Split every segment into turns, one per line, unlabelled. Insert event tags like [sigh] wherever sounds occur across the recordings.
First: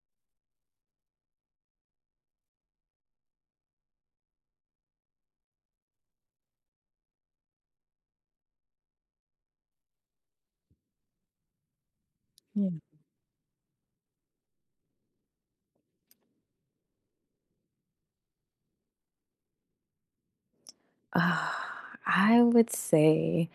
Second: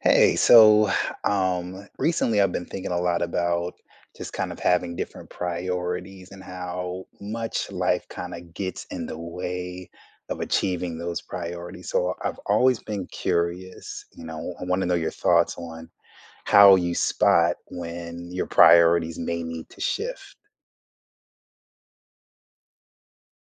Hey, so recently I've been thinking a lot about just kind of having different priorities and how much life kind of gets in the way of achieving those priorities. So I've
Yeah.
always been curious, you know, I want to know your thoughts on how you spot when your priorities may need to shift.
Uh, I would say,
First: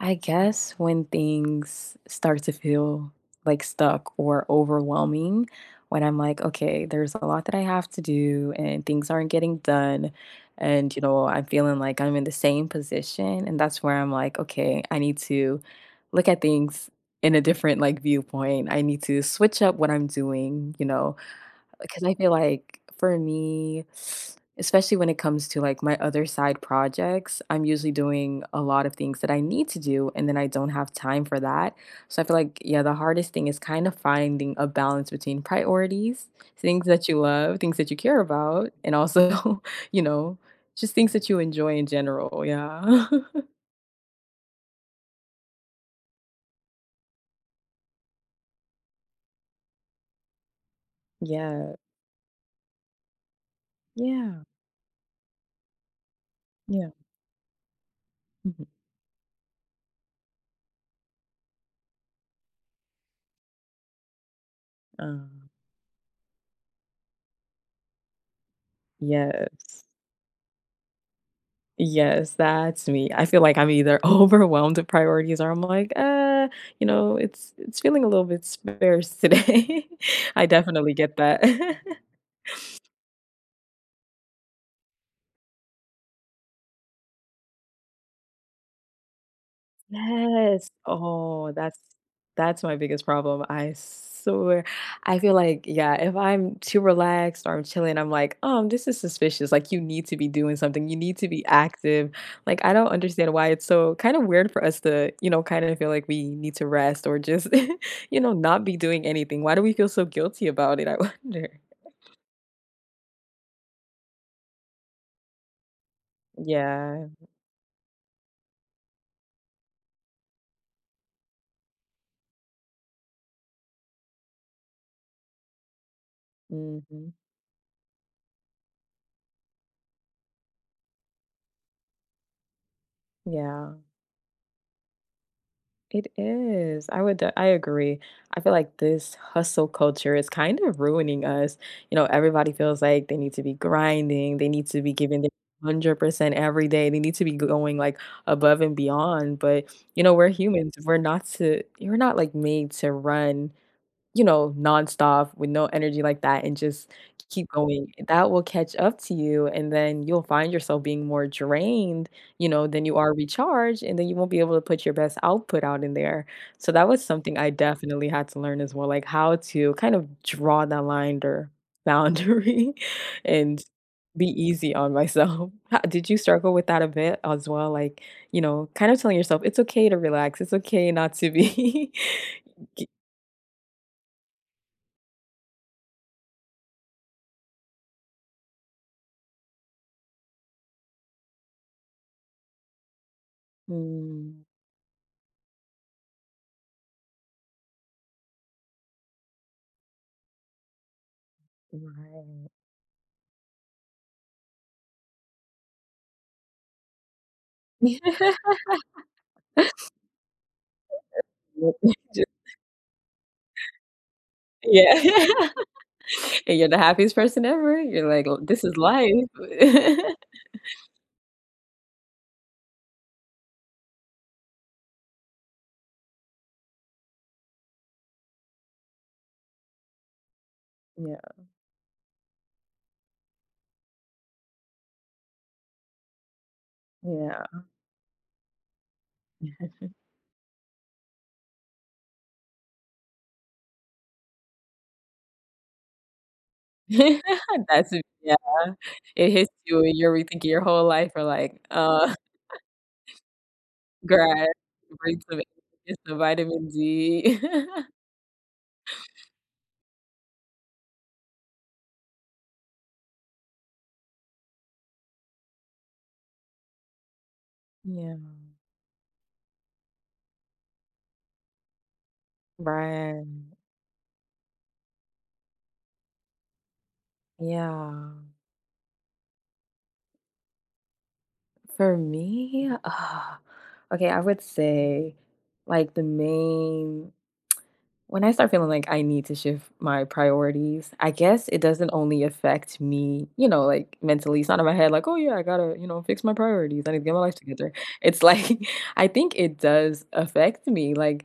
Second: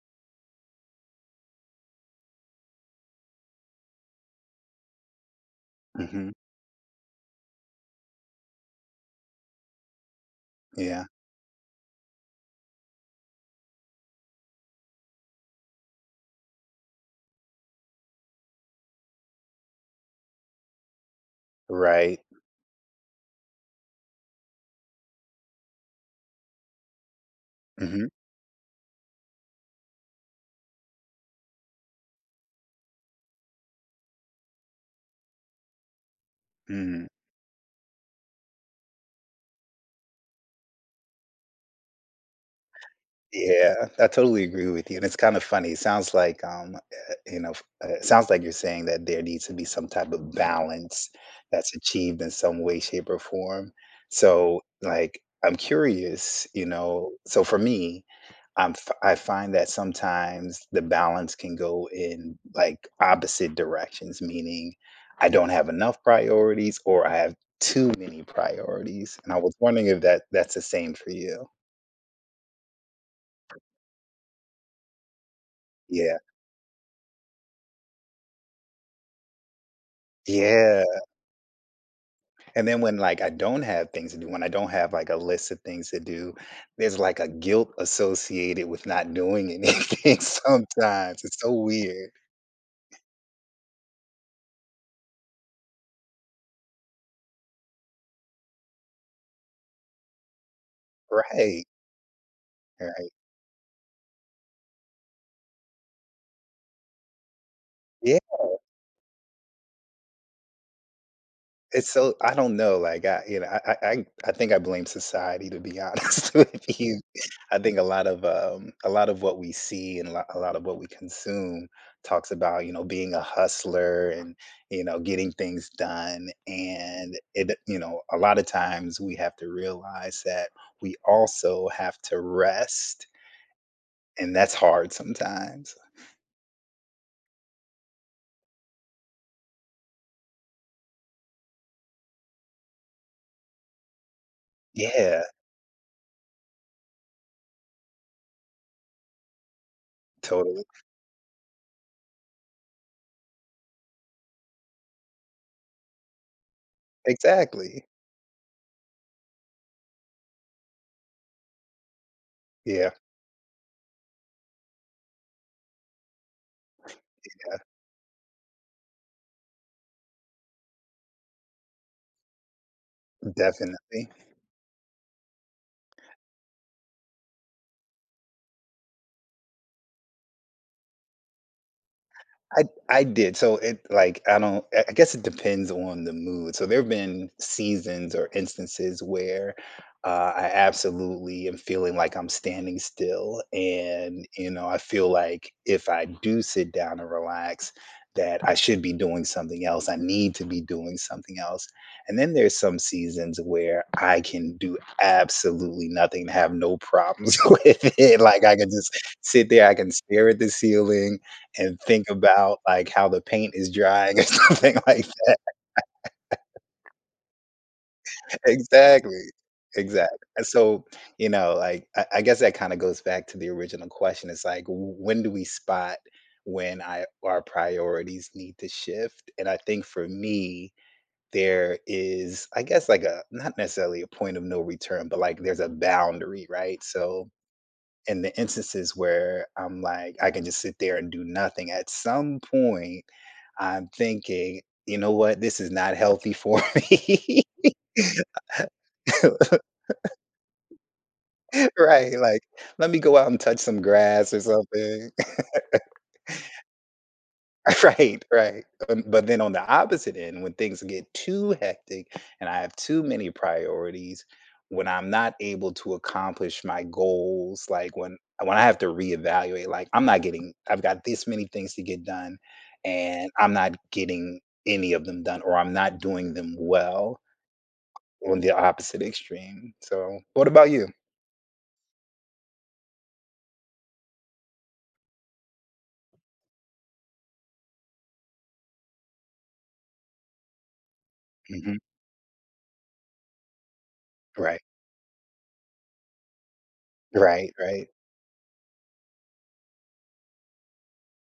I guess when things start to feel like stuck or overwhelming, when I'm
Hmm.
like, okay, there's a lot that I have to do and things aren't getting done. And, you
Yeah,
know, I'm feeling like I'm in the same position. And that's where I'm like, okay, I need to look at things in a different like viewpoint. I need to switch up what I'm doing, you know. Because I
right.
feel like for me, especially when it comes to like my other side projects, I'm usually
Hmm.
doing a lot of things that I need to do and then I don't have time for that. So I feel like, yeah, the hardest thing is kind of finding a balance between priorities, things that you love, things that you care about, and also, [laughs] you know, just things that you enjoy in general. Yeah.
Yeah, I totally agree with you, and it's kind of funny. It sounds like, you know, it sounds like you're saying that there needs to be some type of balance
[laughs] Yeah.
that's achieved in some way, shape, or form.
Yeah.
So, like, I'm curious, you
Yeah.
know. So for me,
Mhm.
I find that sometimes the balance can go in like opposite directions, meaning
Uh,
I don't have enough priorities or I have too many priorities. And I was
yes.
wondering if that's the same for you.
Yes, that's me. I feel like I'm either [laughs] overwhelmed with priorities or I'm like,
Yeah.
you know, it's feeling a little bit sparse today. [laughs] I
Yeah.
definitely get that. [laughs]
And then when like I don't have things to do, when I don't have like a list of things to do, there's like a guilt associated with not doing anything [laughs]
Yes.
sometimes. It's
Oh,
so
that's
weird.
that's my biggest problem. I swear. I feel like, yeah, if I'm too relaxed or I'm chilling, I'm like, this is suspicious. Like you need to be doing something. You need to be
Right.
active. Like I don't
Right.
understand why it's so kind of weird for us to, you know, kind of feel like we need to rest or just, [laughs] you
Yeah.
know, not be doing anything. Why do we feel so guilty about it? I [laughs] wonder.
It's so I don't know, like, I you know, I think I blame society, to be honest [laughs] with you.
Yeah.
I think a lot of what we see and a lot of what we consume talks about, you know, being a hustler and, you know, getting things done,
Hmm.
and it you know, a lot of times we have to realize that we also have to rest,
Yeah.
and that's hard sometimes.
It is. I agree. I feel like this hustle culture is kind of ruining us. You know, everybody feels like they need to be grinding, they need to be giving
Yeah,
their 100% every day. They need to be going like above and beyond, but you know, we're
totally.
humans. We're not like made to run, you know, nonstop with no energy like that and just keep
Exactly.
going. That will catch up to you, and then you'll find yourself being more drained, you know, than
Yeah,
you are recharged, and then you won't be able to put your best output out in there. So that was something I definitely had to learn as well, like how to kind of draw that line or boundary [laughs] and
definitely.
be easy on myself. [laughs] Ho did you struggle with that a bit as well? Like, you know, kind of telling yourself, "It's okay to relax. It's okay not to be."
I did. So it like I don't I guess it depends on the mood. So there have been seasons or instances where I absolutely am feeling like I'm standing
[laughs]
still, and
Mm.
you know I feel like if I do sit down and relax, that I should be doing something else. I need to be doing something else. And then
Right.
there's some seasons where I can do absolutely nothing, have no problems [laughs] with it. Like
[laughs]
I can just sit there, I can stare at the ceiling,
Yep.
and
[laughs]
think
Just
about, like, how the paint is drying or [laughs] something
yeah.
like that.
[laughs] And you're the happiest person ever. You're like, "L this is life."
Exactly.
[laughs]
Exactly. And so, you know, like, I guess that kinda goes back to the original question. It's like, w when do we spot when I our priorities need to shift? And I think for me,
Yeah,
there is, I guess, like, a not necessarily a point of no return, but, like, there's a boundary, right? So
yeah.
in the instances where I'm like, I can just sit there and do nothing. At some point, I'm thinking, you know what? This is not healthy for [laughs] me.
[laughs] That's yeah. It hits
[laughs]
you and you're rethinking your whole life. Or like,
Right. Like, let me go out and touch some
[laughs]
grass or
grass,
something.
bring some, get some vitamin D. [laughs]
[laughs] Right, right. But then on the opposite end, when things get too hectic and I have too many priorities, when I'm not able to accomplish my goals, like
Yeah.
when I have to reevaluate, like I'm not getting, I've got this many things to get done,
Right.
and I'm not getting any of them done, or I'm not doing them well
Yeah.
on the opposite extreme. So, what about you?
For me, [sighs] okay, I would say, like, the main. When I start feeling like I need to shift my priorities, I guess it
Hmm.
doesn't only affect me, you know, like mentally. It's not
Right,
in my head, like, oh yeah, I gotta, you know, fix my priorities. I need to get my life
right,
together.
right.
It's like, [laughs] I think it does affect me, like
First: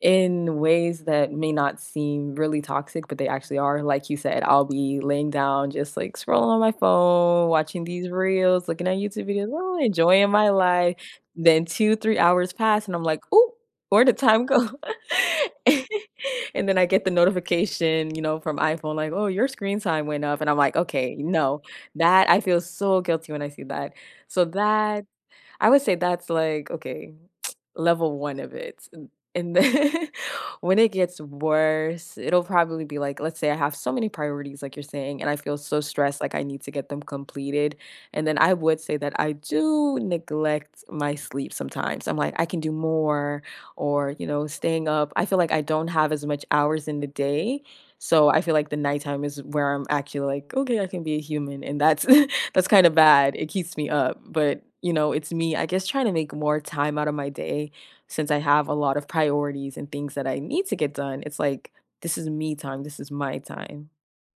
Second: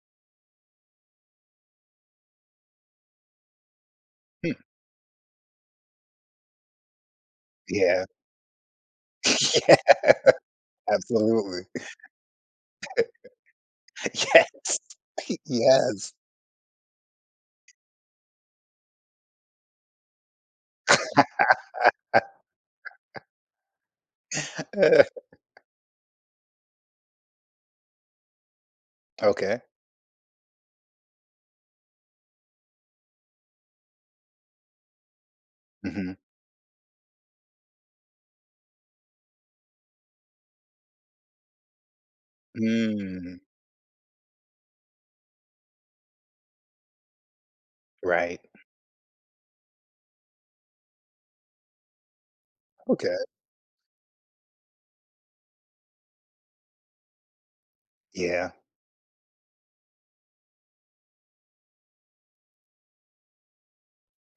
in ways that may not seem really toxic, but they actually are. Like you said,
Hmm.
I'll be laying down, just like scrolling on my phone, watching
Yeah,
these reels, looking at YouTube videos,
[laughs] yeah,
oh, enjoying my life.
absolutely.
Then two, 3 hours pass, and I'm like, oh, where did
[laughs]
time go?
Yes, [laughs]
[laughs] [laughs]
yes.
And then I get the notification, you know, from iPhone like, "Oh, your screen time went up." And I'm like, "Okay, no." That I feel so guilty when I see that. So that
[laughs]
I would say that's like, okay, [tsk] level 1 of it. And
Eh,
and
okay.
then [laughs] when it gets worse, it'll probably be like, let's say I have so many priorities, like you're saying, and I feel so
Mhm.
stressed, like I need to get them completed. And then I would say that I do neglect my sleep sometimes. I'm like, I can do
Mm,
more, or, you know, staying up. I feel like I don't have as much hours in the day. So I
right.
feel like the nighttime is where I'm actually like, okay, I can be a human. And that's [laughs] that's kind of
Okay.
bad. It keeps me up, but you know, it's me, I guess, trying to make more time out of my day since I
Yeah.
have a lot of priorities and things that I need to get done. It's like, this is me time. This is my time.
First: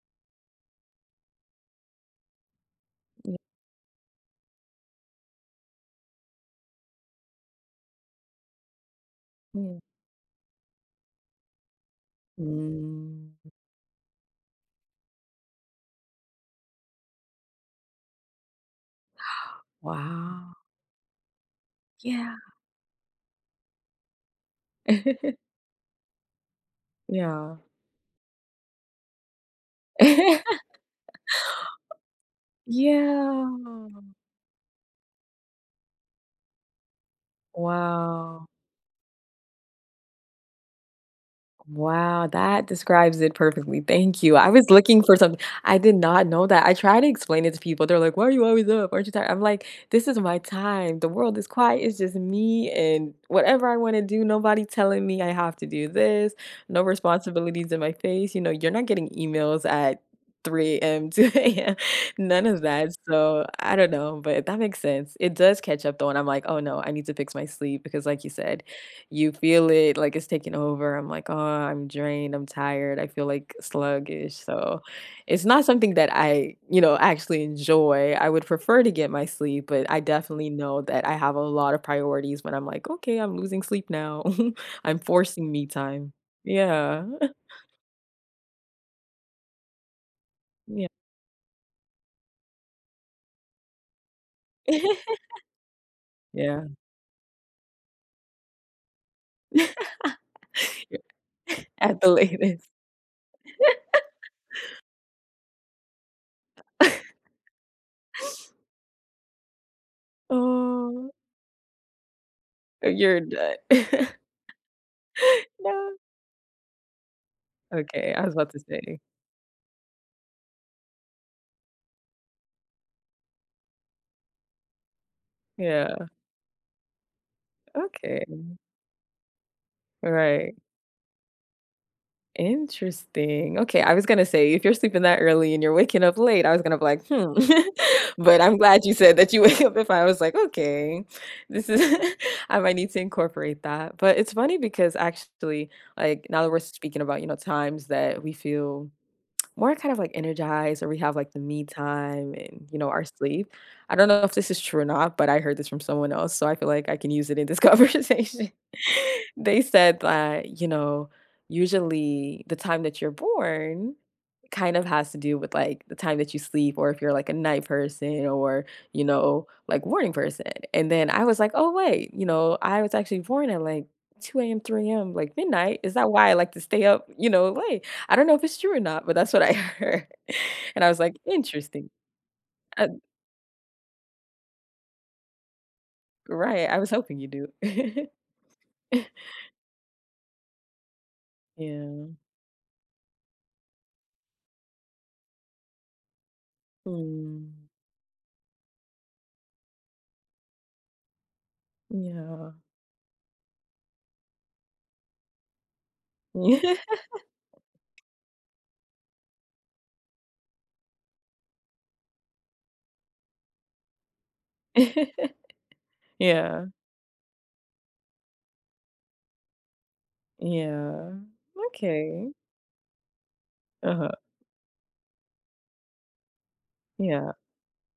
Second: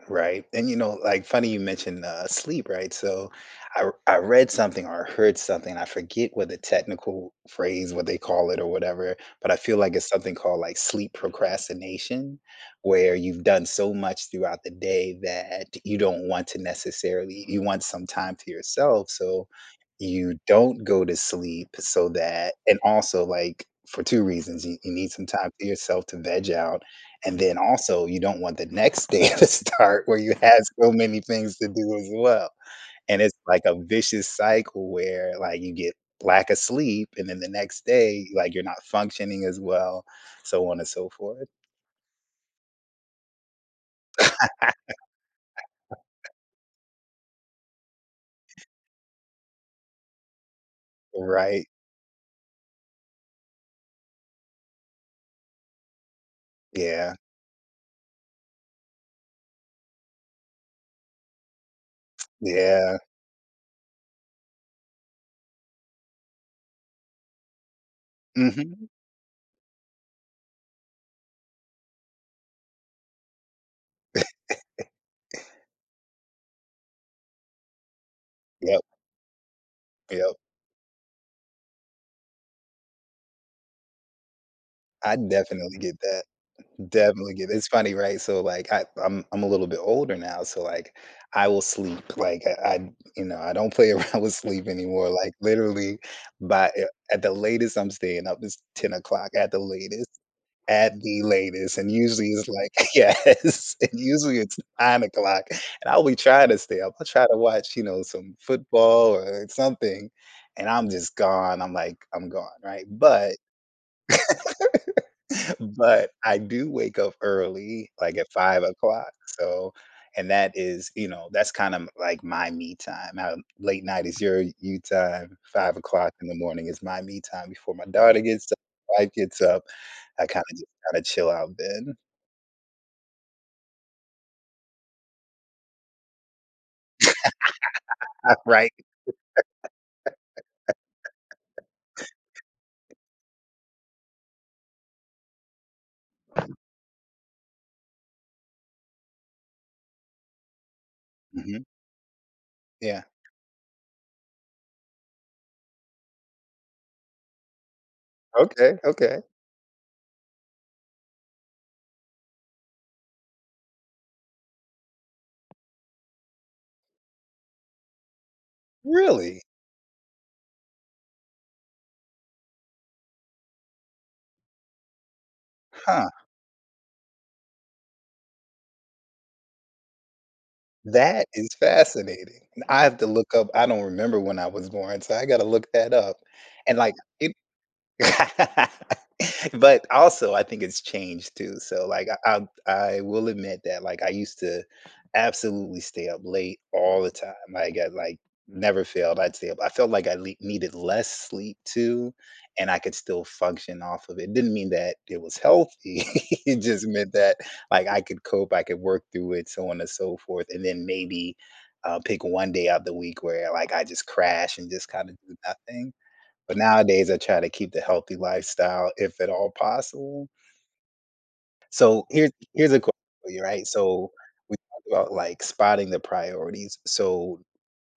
Right, and, you know, like, funny you mentioned, sleep, right? So,
Yeah.
I read something or heard something, I forget what the technical phrase, what they call it or whatever, but I
Mm.
feel like it's something called, like, sleep procrastination, where
Mm,
you've done so much throughout the day that you don't want to necessarily you want some time to yourself, so you
wow.
don't go to sleep so
Yeah.
that and also, like, for 2 reasons, you need some time
[laughs]
to yourself to veg out, and
Yeah.
then also, you don't want the next day [laughs] to start where you have
[laughs]
so many things to do as well. And it's
Yeah.
like a vicious cycle where like you get lack of sleep and then the next day,
Wow.
like you're not functioning as well, so on and so forth.
Wow, that describes it perfectly. Thank you. I was looking for something. I did not know that. I try to explain it to people. They're like, "Why are you always up? Aren't you tired?" I'm like, "This is my time. The world is
Right.
quiet. It's just me and whatever I want to do. Nobody telling me I have to do this. No
Yeah.
responsibilities in my face. You know, you're not getting emails at 3 a.m., 2 a.m. [laughs] None of that.
Yeah.
So I don't know, but that makes sense. It does catch up though, and I'm like, "Oh no, I need to fix my sleep because, like you said,
Mhm.
you feel it, like, it's taking over. I'm like, "Oh, I'm drained, I'm tired, I feel, like, sluggish," so, it's not something that I, you know, actually enjoy. I would
Yep.
prefer to get my sleep, but I
Yep.
definitely know that I have a lot of priorities when I'm like, "Okay, I'm losing sleep now. [laughs] I'm
I
forcing me
definitely get
time."
that.
Yeah.
Definitely
[laughs]
get it's funny, right? So, like, I'm a little bit older now, so,
Yeah.
like, I will sleep, like, I you know, I don't play [laughs] around with sleep anymore,
[laughs]
like, literally by
Yeah.
eh, at the latest, I'm staying up, is 10 o'clock at the
[laughs]
latest, and
At the
usually it's
latest.
like [laughs] yes, and usually it's 9 o'clock, and I'll be trying to stay up, I'll
[laughs]
try to watch, you know, some football or something, and I'm
Oh,
just gone, I'm like, I'm gone, right?
you're
But
done. [laughs] No.
but I do wake up early,
Okay,
like
I
at
was about to
five
say.
o'clock. So and that is, you know, that's kind of like my me time. How late night is your you time? Five
Yeah,
o'clock in the morning is my me time before my daughter
okay,
gets up, wife gets up. I kinda
right.
just kinda chill out then.
Interesting. Okay, I was gonna say, if you're sleeping that early and you're waking up late, I was gonna be like, "Hmm." [laughs]
[laughs]
But I'm
Right.
glad you said that you [laughs] wake up. If I was like, "Okay, this is" [laughs] I might need to incorporate that. But it's funny because actually, like, now that we're speaking about, you know, times that we feel more kind of like energized or we have like the me
Mhm.
time and you know our
Yeah.
sleep, I don't know if this is true or not but I heard this from someone else so I feel like I can use it in this [laughs] conversation.
Okay, okay.
[laughs] They said that, you know, usually the time that you're born kind of has to do with like the time that you sleep or if you're like a night person or you
Really?
know like morning person. And then I was like, oh wait, you know, I was actually born at like 2 a.m, 3 a.m, like midnight. Is that
Huh.
why I like to stay up, you know, late? I don't know if it's true or not but that's what I [laughs] heard. And I was like,
That is
interesting.
fascinating. I
uh,
have to look up I don't remember when I was born, so I gotta look that up.
right, I
And
was
like,
hoping you
it
do. [laughs]
[laughs] But also, I think it's changed too. So,
Yeah.
like, I will admit that, like, I used to absolutely stay up late all the time.
Mm.
Like, I like never failed. I'd stay up. I felt like I le needed less sleep too,
Yeah.
and I could still function off of it. Didn't mean that it was healthy.
[laughs]
[laughs] It just
Yeah.
meant that, like, I could cope, I could work through it, so on and so forth, and then maybe, pick one day out the week where, like, I just crash and just kinda do nothing. But
Yeah.
nowadays, I try to keep the healthy lifestyle if at all possible.
Yeah.
So
Okay.
here's a question for you, right? So
Uh-huh.
we talked about like spotting the priorities.
Yeah.
So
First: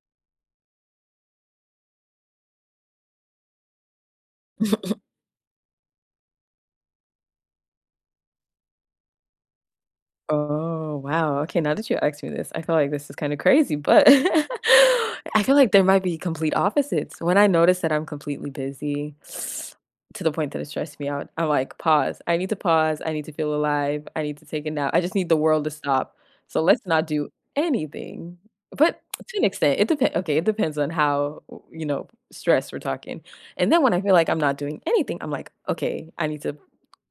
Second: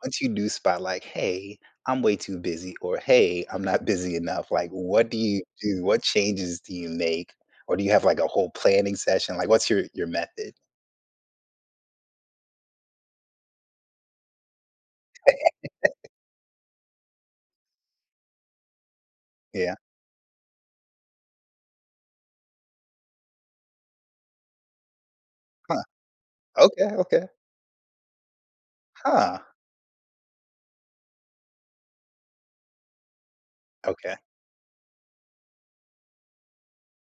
once you do spot like, hey, I'm way too busy, or hey, I'm not [laughs] busy enough, like what do you do? What changes do you make? Or do you have like a whole planning session? Like what's your method?
Oh, wow. Okay, now that you asked me this, I feel like this is kind of crazy, but [laughs] I feel like there might be complete opposites. When I notice that I'm completely busy
Yeah.
[sniffs] to the point that it stressed me out, I'm like, pause. I need to pause. I need to feel alive. I need to take a nap. I just need the world to
Huh.
stop. So let's
Okay,
not
okay.
do anything. But to
Huh.
an extent, it depends. Okay, it depends on how, you know, stressed we're talking. And then when I feel
Okay.
like I'm not doing anything, I'm like, okay, I need to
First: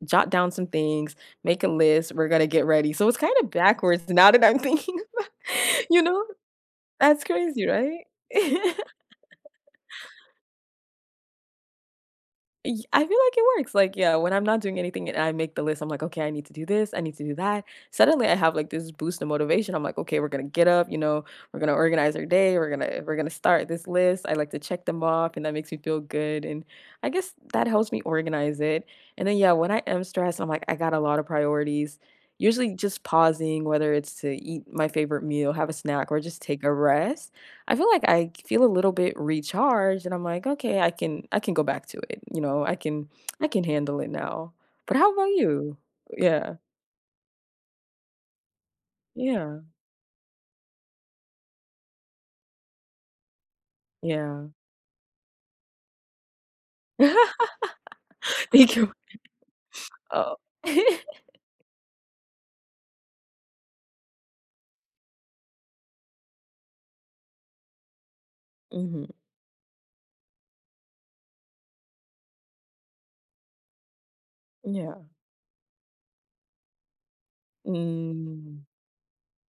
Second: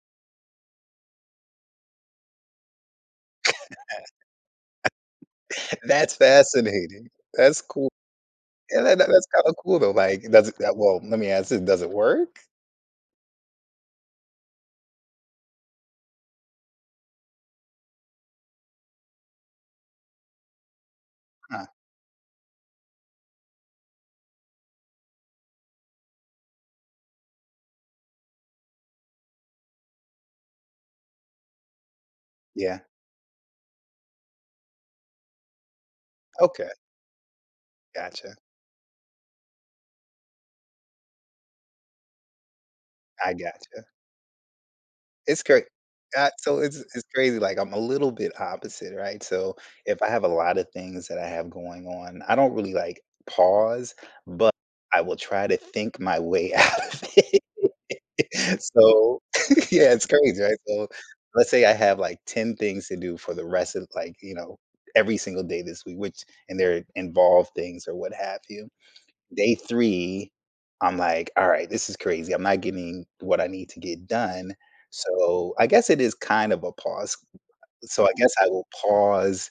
jot down some things. Make a list, we're gonna get ready. So it's kinda backwards now that I'm thinking about,
[laughs]
[laughs] you
That's
know?
fascinating.
That's
That's
crazy,
cool.
right? [laughs]
Yeah, that's kind of cool though. Like, does it, that, well, let me ask this, does it work?
Y I feel like it works, like, yeah, when I'm not doing anything and I make the list, I'm like, "Okay, I need to do this, I need to do that." Suddenly, I have, like, this boost of motivation, I'm like, "Okay, we're gonna get up, you know, we're
Huh,
gonna organize our day, we're gonna start this list." I like to check them off, and that makes me feel good, and I guess that helps me organize it, and then, yeah, when I am stressed, I'm like, I got a lot of priorities, usually
yeah.
just pausing, whether it's to eat my favorite meal, have a snack, or just take
Okay,
a rest. I feel like I
gotcha.
feel a little bit recharged and I'm like, "Okay, I can go back to it," you know,
I
I can
gotcha.
handle it now." But how about
It's great.
you? Yeah.
So it's crazy, like, I'm a little bit opposite, right? So,
Yeah.
if I have a lot of things that I have going on, I don't really, like, pause,
Yeah.
but I will try to think my way [laughs] out of it.
[laughs]
[laughs]
Thank you.
So [laughs] yeah, it's
Oh.
crazy, right? So,
[laughs]
let's say I have, like, 10 things to do for the rest of, like, you know, every single day this week, which and they're involved things or what have you.
Mhm.
Day 3, I'm like, "Alright, this is crazy. I'm not getting what I need to get done."
Yeah.
So, I guess it is kind of a pause. So, I guess I
Mm.
will pause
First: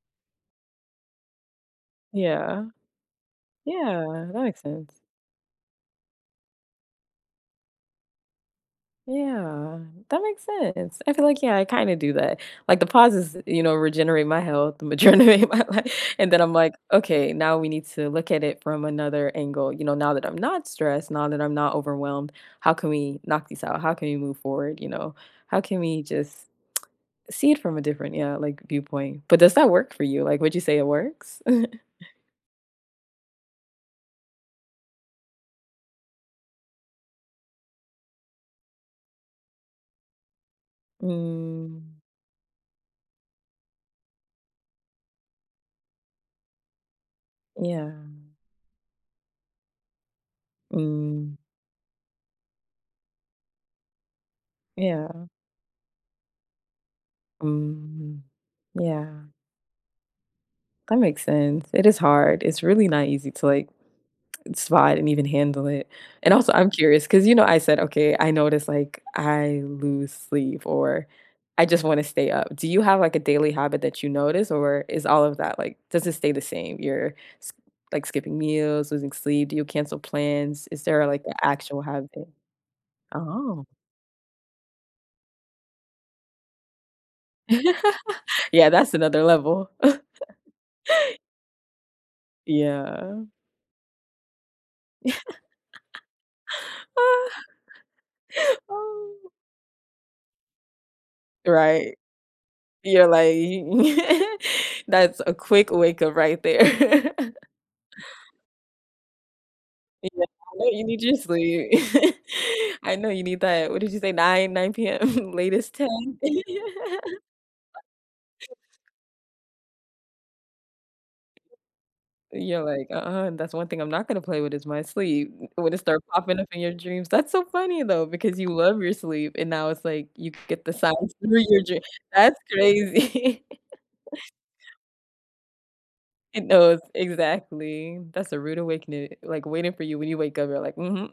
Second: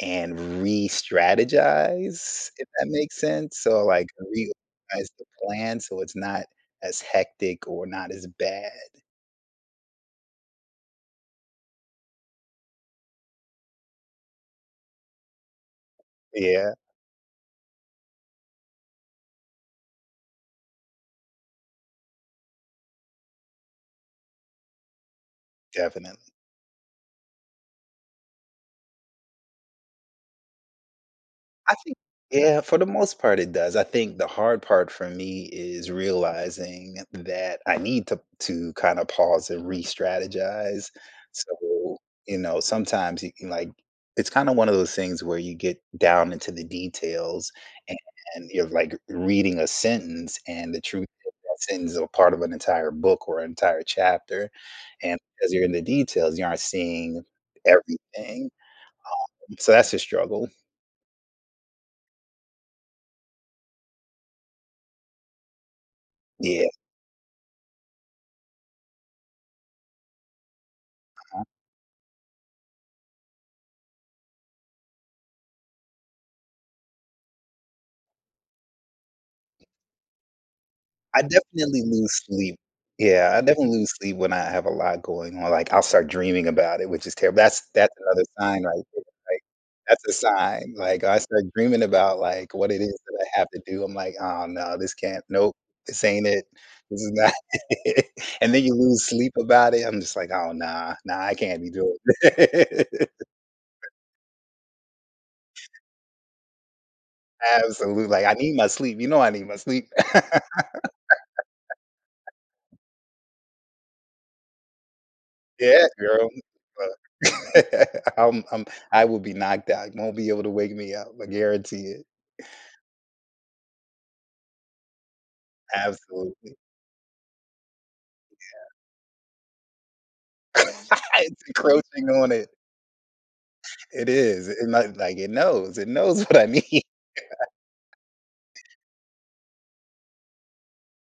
and re-strategize
Yeah.
if that makes sense. So, like,
Yeah, that makes sense.
reorganize the plan so it's not as hectic or not as bad.
Yeah, that makes sense. I feel like, yeah, I kinda do that. Like, the pauses, you know, regenerate my health, [laughs] regenerate my life, and then I'm like,
Yeah,
"Okay, now we need to look at it from another angle." You know, now that I'm not stressed, now that I'm not overwhelmed, how can we knock these out? How can we move forward, you know? How can we
definitely.
just see it from a different, yeah, like, viewpoint? But does that work for you? Like, would you say it works?
I
[laughs]
think yeah, for the most part it does. I think the hard part for me is realizing that I need to kinda pause and re-strategize.
Mm,
So, you know, sometimes you can, like it's kinda one of those things where you get down into the details
yeah.
and and you're, like, reading a sentence, and the truth is
Mm,
that sentence is a part of an entire book or an entire chapter, and
yeah.
because you're in the details, you aren't seeing
Mm,
everything.
yeah.
So that's a struggle.
That makes sense. It is hard. It's really not easy to like spot and even handle it. And also,
Yeah.
I'm curious because you know, I said, okay, I notice like I lose sleep or I just want to stay up. Do you have like a daily habit that you notice, or is all of that like does it stay the same? S- like skipping meals, losing sleep. Do you cancel plans? Is there like
I
an actual
definitely lose
habit?
sleep. Yeah, I
Oh,
definitely lose sleep when I have a lot going on, like, I'll start dreaming about it, which is terrible. That's
[laughs]
another sign
yeah,
right
that's
there,
another
like,
level. [laughs]
that's a sign, like, I start dreaming about, like, what it is
Yeah.
that I have to do. I'm like, "Oh, no, this can't nope, this ain't it. This is not
[laughs]
[laughs] And then you lose
Oh,
sleep about it. I'm just like, "Oh, nah, nah, I can't be
right.
doing"
You're
it.
like, [laughs] that's a quick wake up right there. [laughs]
[laughs] Absolutely, like, I need my sleep. You know I need my sleep.
Yeah, I know you need your sleep. [laughs] I know you need that. What did you say? 9 PM, [laughs] latest
Yeah,
10?
girl.
[laughs]
Uh, [laughs] I'm I'm I will be knocked out. You won't be able to wake me up. I guarantee it.
You're like, "Uh-uh, and that's one thing I'm not gonna play with is my sleep." When it start popping up
Absolutely.
in your dreams. That's so funny though, because you love your sleep, and now it's like you get the
[laughs]
signs [laughs]
It's
through your dream.
encroaching on
That's
it.
crazy. [laughs]
It is. It might like it knows. It knows what
It
I
knows,
need. [laughs]
exactly. That's a rude awakening, like, waiting for you when you wake up, you're like, "Mhm."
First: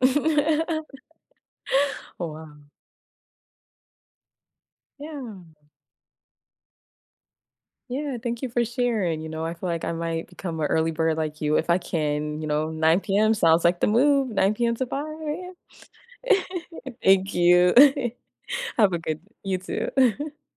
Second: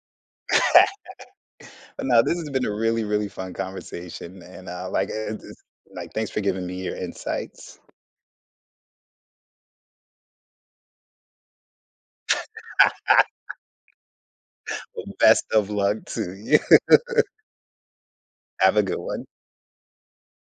But
[laughs]
no, this
Wow.
has been a really, really fun conversation. And like
Yeah.
it's like thanks for giving me your insights.
Yeah, thank you for sharing, you know, I feel like I might become an early bird like you if I can, you know, 9 PM sounds like the move, 9 PM to
Well, best
5
of luck to
AM.
you.
[laughs] Thank you. [laughs]
[laughs] Have a
Have a
good
good
one.
you too. [laughs]